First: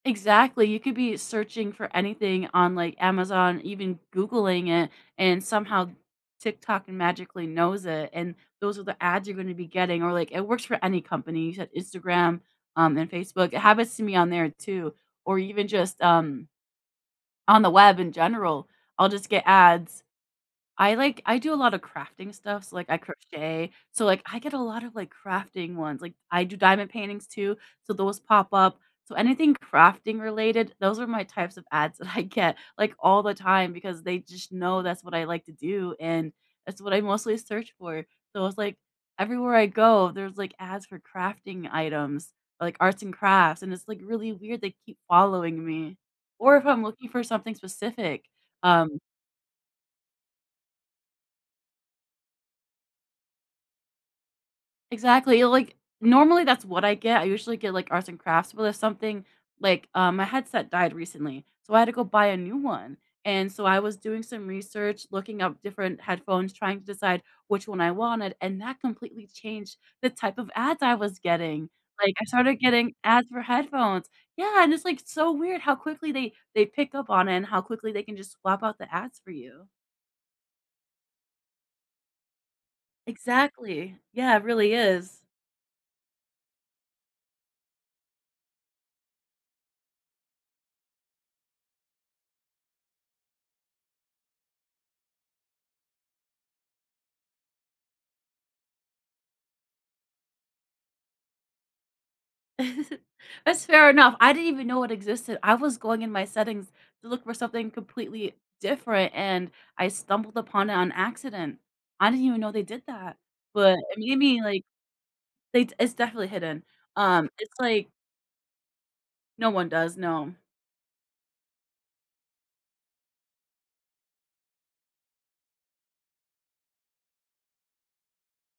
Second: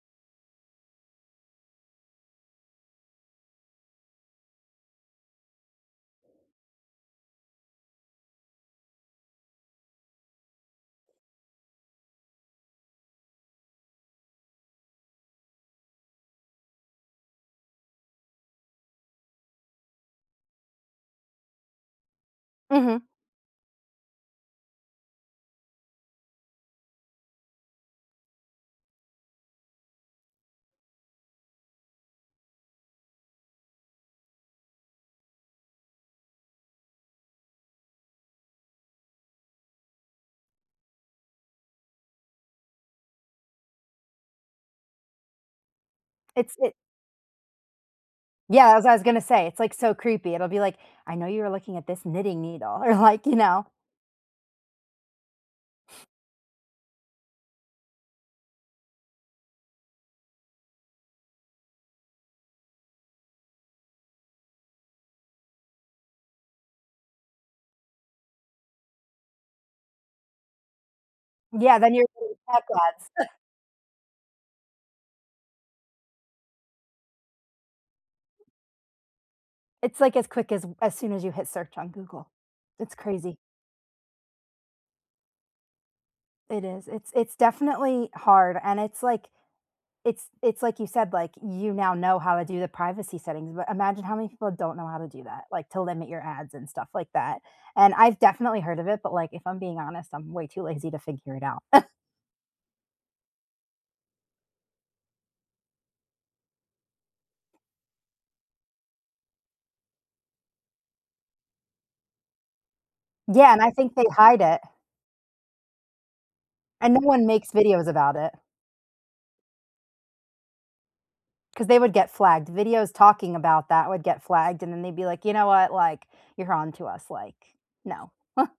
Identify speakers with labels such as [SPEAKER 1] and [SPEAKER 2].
[SPEAKER 1] Exactly. You could be searching for anything on, like, Amazon, even Googling it, and somehow TikTok magically knows it and those are the ads you're gonna be getting or, like, it works for any company, you said Instagram, um, and Facebook. It happens to me on there, too, or even just, um on the web, in general. I'll just get ads. I like I do a lotta crafting stuff, so, like, I
[SPEAKER 2] Mhm.
[SPEAKER 1] crochet, so, like, I get a lotta, like, crafting ones. Like, I do diamond paintings, too, so those pop up. So anything crafting-related, those are my types of ads that I get, like, all the time because they just know that's what I like to do, and that's what I mostly search for. So it's like, everywhere I go, there's, like, ads for crafting items, like arts and crafts, and it's, like, really weird. They keep following me.
[SPEAKER 2] It's
[SPEAKER 1] Or if
[SPEAKER 2] it
[SPEAKER 1] I'm looking for something specific,
[SPEAKER 2] Yeah, as I
[SPEAKER 1] um
[SPEAKER 2] was gonna say, it's, like, so creepy. It'll be like, "I know you were looking at this knitting needle," or, like, you know.
[SPEAKER 1] Exactly, or like, normally, that's what I get. I usually get, like, arts and crafts, but if something like um, my headset died recently, so I had to go buy a new one and so I was doing some research, looking up different headphones, trying to decide which one I wanted, and that completely changed the type of ads I was getting.
[SPEAKER 2] Yeah. Then you're
[SPEAKER 1] Like, I
[SPEAKER 2] getting
[SPEAKER 1] started
[SPEAKER 2] [unintelligible]
[SPEAKER 1] getting
[SPEAKER 2] ads.
[SPEAKER 1] ads for headphones. Yeah, and it's, like, so weird how quickly they they pick up on it and how quickly they can just swap out the ads for you.
[SPEAKER 2] It's like as quick as as soon as you hit search on Google. It's crazy.
[SPEAKER 1] Exactly. Yeah, it really is.
[SPEAKER 2] It is. It's it's definitely hard and it's like it's it's like you said, like, you now know how to do the privacy settings but imagine how many people don't know how to do that, like, to limit your ads and stuff like that. And I've definitely heard of it, but, like, if I'm being honest, I'm way too lazy to figure it out.
[SPEAKER 1] That's fair enough. I didn't even know it existed. I was going in my settings to look for something completely different, and I stumbled upon it on accident. I didn't even know they did that,
[SPEAKER 2] Yeah, and I
[SPEAKER 1] but
[SPEAKER 2] think
[SPEAKER 1] it
[SPEAKER 2] they
[SPEAKER 1] made
[SPEAKER 2] hide
[SPEAKER 1] me,
[SPEAKER 2] it.
[SPEAKER 1] like, they It's definitely hidden.
[SPEAKER 2] And no one
[SPEAKER 1] Um,
[SPEAKER 2] makes
[SPEAKER 1] it's
[SPEAKER 2] videos
[SPEAKER 1] like
[SPEAKER 2] about it.
[SPEAKER 1] No one does, no.
[SPEAKER 2] 'Cause they would get flagged. Videos talking about that would get flagged and then they'd be like, "You know what, like, you're onto us, like, no."